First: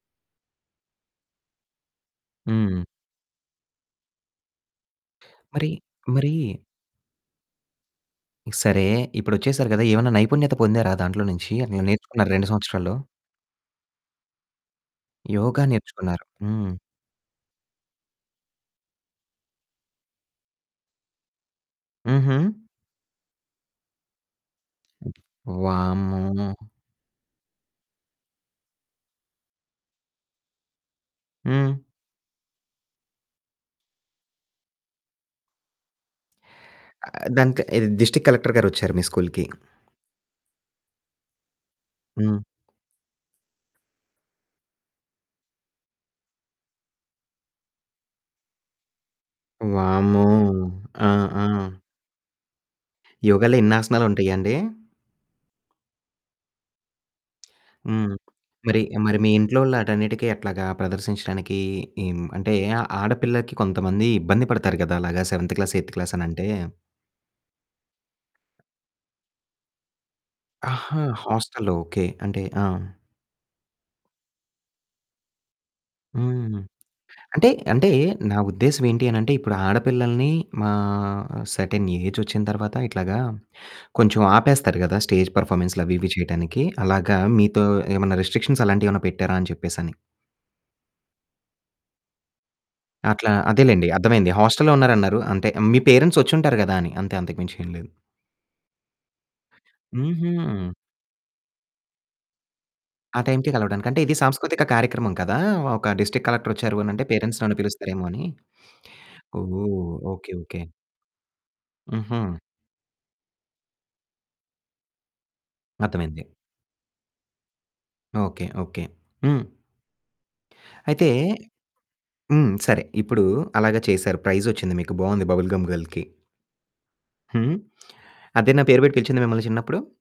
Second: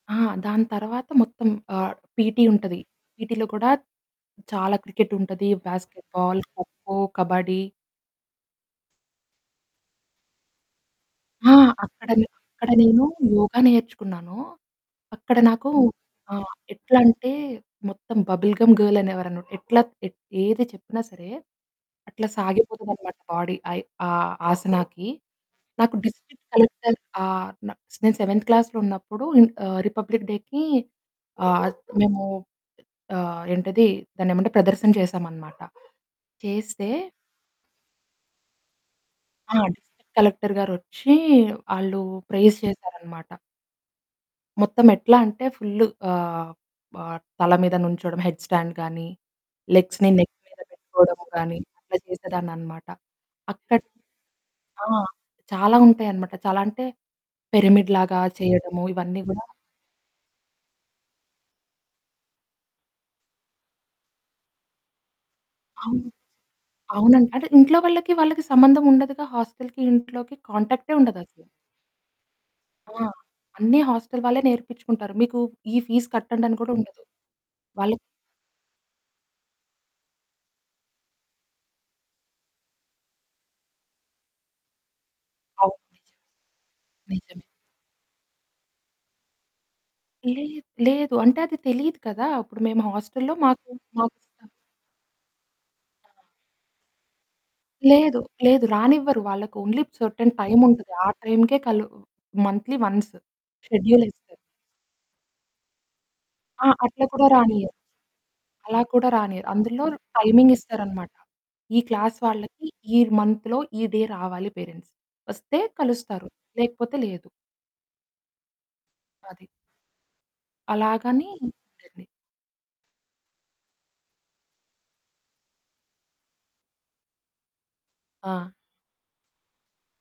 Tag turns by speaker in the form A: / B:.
A: ఆ! దాని తర్వాత మొత్తం ఆహ్, పీటీ ఉంటది.
B: హ్మ్.
A: పీటీలో కూడా చాలా క్రికెటుంటది,
B: మరి, మరి
A: బాస్కెట్బాల్, ఖోఖో, కబడ్డీ.
B: సరే, ఇప్పుడొచ్చేసారు కదా! ఏమన్నా నైపుణ్యత పొందారా దాంట్లో
A: ఆ!
B: నుంచి, నేను
A: అక్కడ
B: నేర్చుకున్న
A: నే
B: 2
A: అక్కడ
B: సంవత్సరాల్లో?
A: నేను యోగా నేర్చుకున్నాను. అక్కడ
B: యోగ
A: నాకు
B: నేర్చుకున్నారు.
A: ఆ!
B: హ్మ్.
A: ఎట్లా అంటే, మొత్తం బబుల్ గమ్ గర్ల్ అనేవారన్నమాట. ఎట్లా, ఏది చెప్పినా సరే, అట్లా
B: హుహు.
A: సాగిపోతదనమాట బాడీ. అయ్ ఆ ఆసనాకి. నాకు డిస్ట్రిక్ట్
B: వామ్మో!
A: కలెక్టర్. ఆహ్, నా నేను సెవెంత్ క్లాస్‌లో ఉన్నప్పుడు ఆహ్, రిపబ్లిక్ డేకి ఆహ్,
B: హ్మ్.
A: మేము ఆహ్, ఏంటది దాన్ని ఏమంటే, ప్రదర్శన చేసామనమాట. చేస్తే
B: ఆ దానికి ఏది డిస్ట్రిక్ట్ కలెక్టర్ గారొచ్చారు మీ స్కూలుకి.
A: ఆ! డిస్ట్రిక్ట్ కలెక్టర్ గారొచ్చి, ఆళ్ళు
B: హ్మ్.
A: ప్రైజ్ చేసారన్నమాట. మొత్తం ఎట్లా అంటే, ఫుల్లు ఆహ్, ఆహ్, తల మీద నించోవడం హెడ్స్ స్టాండ్ కానీ, లెగ్స్‌ని
B: వామ్మో!
A: నెక్ మీద
B: ఆ!
A: పెట్టుకోవడం కానీ,
B: ఆ!
A: అట్లా చేసేదాన్ని అన్నమాట.
B: యోగాలో ఇన్ని
A: అక్కడ,
B: ఆసనాలు ఉంటాయండి?
A: ఆ! చాలా ఉంటాయన్నమాట. చాలా అంటే పిరమిడ్
B: హ్మ్.
A: లాగా
B: మరి,
A: చేయడము
B: మరి
A: ఇవన్నీ
B: మీ
A: కూడా
B: ఇంట్లో వాటన్నిటికి ఎట్లాగా ప్రదర్శించడానికి హ్మ్, అంటే ఆడపిల్లకి కొంతమంది ఇబ్బంది పడతారు కదా! అలాగా సెవెంత్ క్లాస్, ఎయిత్
A: అవును.
B: క్లాస్ అని అంటే?
A: అవునండి. అంటే ఇంట్లో వాళ్ళకి, వాళ్ళకి సంబంధం ఉండదుగా. హోస్టల్‌కి ఇంట్లోకి కాంటాక్టే
B: ఆహా!
A: ఉండదసలు.
B: హోస్టల్‌లో. ఓకే. అంటే ఆ!
A: ఆ! అన్ని హోస్టల్ వాళ్ళే నేర్పించుకుంటారు. మీకు ఈ ఫీస్ కట్టండని
B: హ్మ్.
A: కూడా ఉండదు.
B: అంటే, అంటే
A: వాళ్ళే
B: నా ఉద్దేశం ఏంటి అని అంటే, ఇప్పుడు ఆడపిల్లల్ని మా సెర్టైన్ ఏజ్ వొచ్చిన తరువాత, ఇట్లాగా కొంచెం ఆపేస్తారు కదా! స్టేజ్ పెర్ఫార్మన్స్‌లు,
A: అవును.
B: అవి, ఇవి చేయడానికి. అలాగా
A: నిజమే.
B: మీతో ఏమైనా రిస్ట్రిక్షన్స్ అలాంటివేమన్నా పెట్టారా అని చెప్పేసి అని.
A: లేద్ లేదు. అంటే అది తెలియదు కదా! అప్పుడు మేము
B: అట్లా
A: హోస్టల్‌లో మాకు.
B: అదేలెండి అర్థమైంది.
A: [unintelligible]
B: హోస్టల్‌లో ఉన్నారన్నారు. అంటే మీ పేరెంట్స్ వొచ్చి ఉంటారు గదా! అని అంతే. అంతకు మించి ఏమి లేదు.
A: లేదు. లేదు. రానివ్వరు. వాళ్ళకి ఓన్లీ
B: హుహు.
A: సెర్టైన్ టైముంటది. ఆ టైమ్‌కే కలు మంత్లీ వన్స్
B: ఆ టైంకి కలవడానికి. అంటే ఇది
A: షెడ్యూలేస్తారు.
B: సాంస్కృతిక కార్యక్రమం కదా! ఒక డిస్ట్రిక్ట్ కలెక్టర్
A: ఆ!
B: వొచ్చారు అనంటే,
A: అట్లా కూడా
B: పేరెంట్స్ నన్ను
A: రానీయరు.
B: పిలుస్తారేమో అని.
A: అలా కూడా రానివ్వరు.
B: ఓహ్!
A: అందులో
B: ఓకే,
A: టైమింగ్
B: ఓకే.
A: ఇస్తారన్నమాట. ఈ క్లాస్
B: హుహు.
A: వాళ్ళకి, ఈ మంత్‌లో, ఈ డే రావాలి పేరెంట్స్ వొస్తే
B: అర్ధమైంది.
A: కలుస్తారు. లేకపోతే లేదు.
B: ఓకే. ఓకే. హ్మ్.
A: అది.
B: అయితే
A: అలాగని [unintelligible]
B: హ్మ్, సరే ఇప్పుడు అలాగా చేసారు. ప్రైజ్ వొచ్చింది మీకు. బాగుంది బబుల్ గమ్ గర్ల్‌కి. హ్మ్.
A: ఆ!
B: అదేనా పేరు పెట్టి పిలిచింది మిమ్మల్ని చిన్నప్పుడు?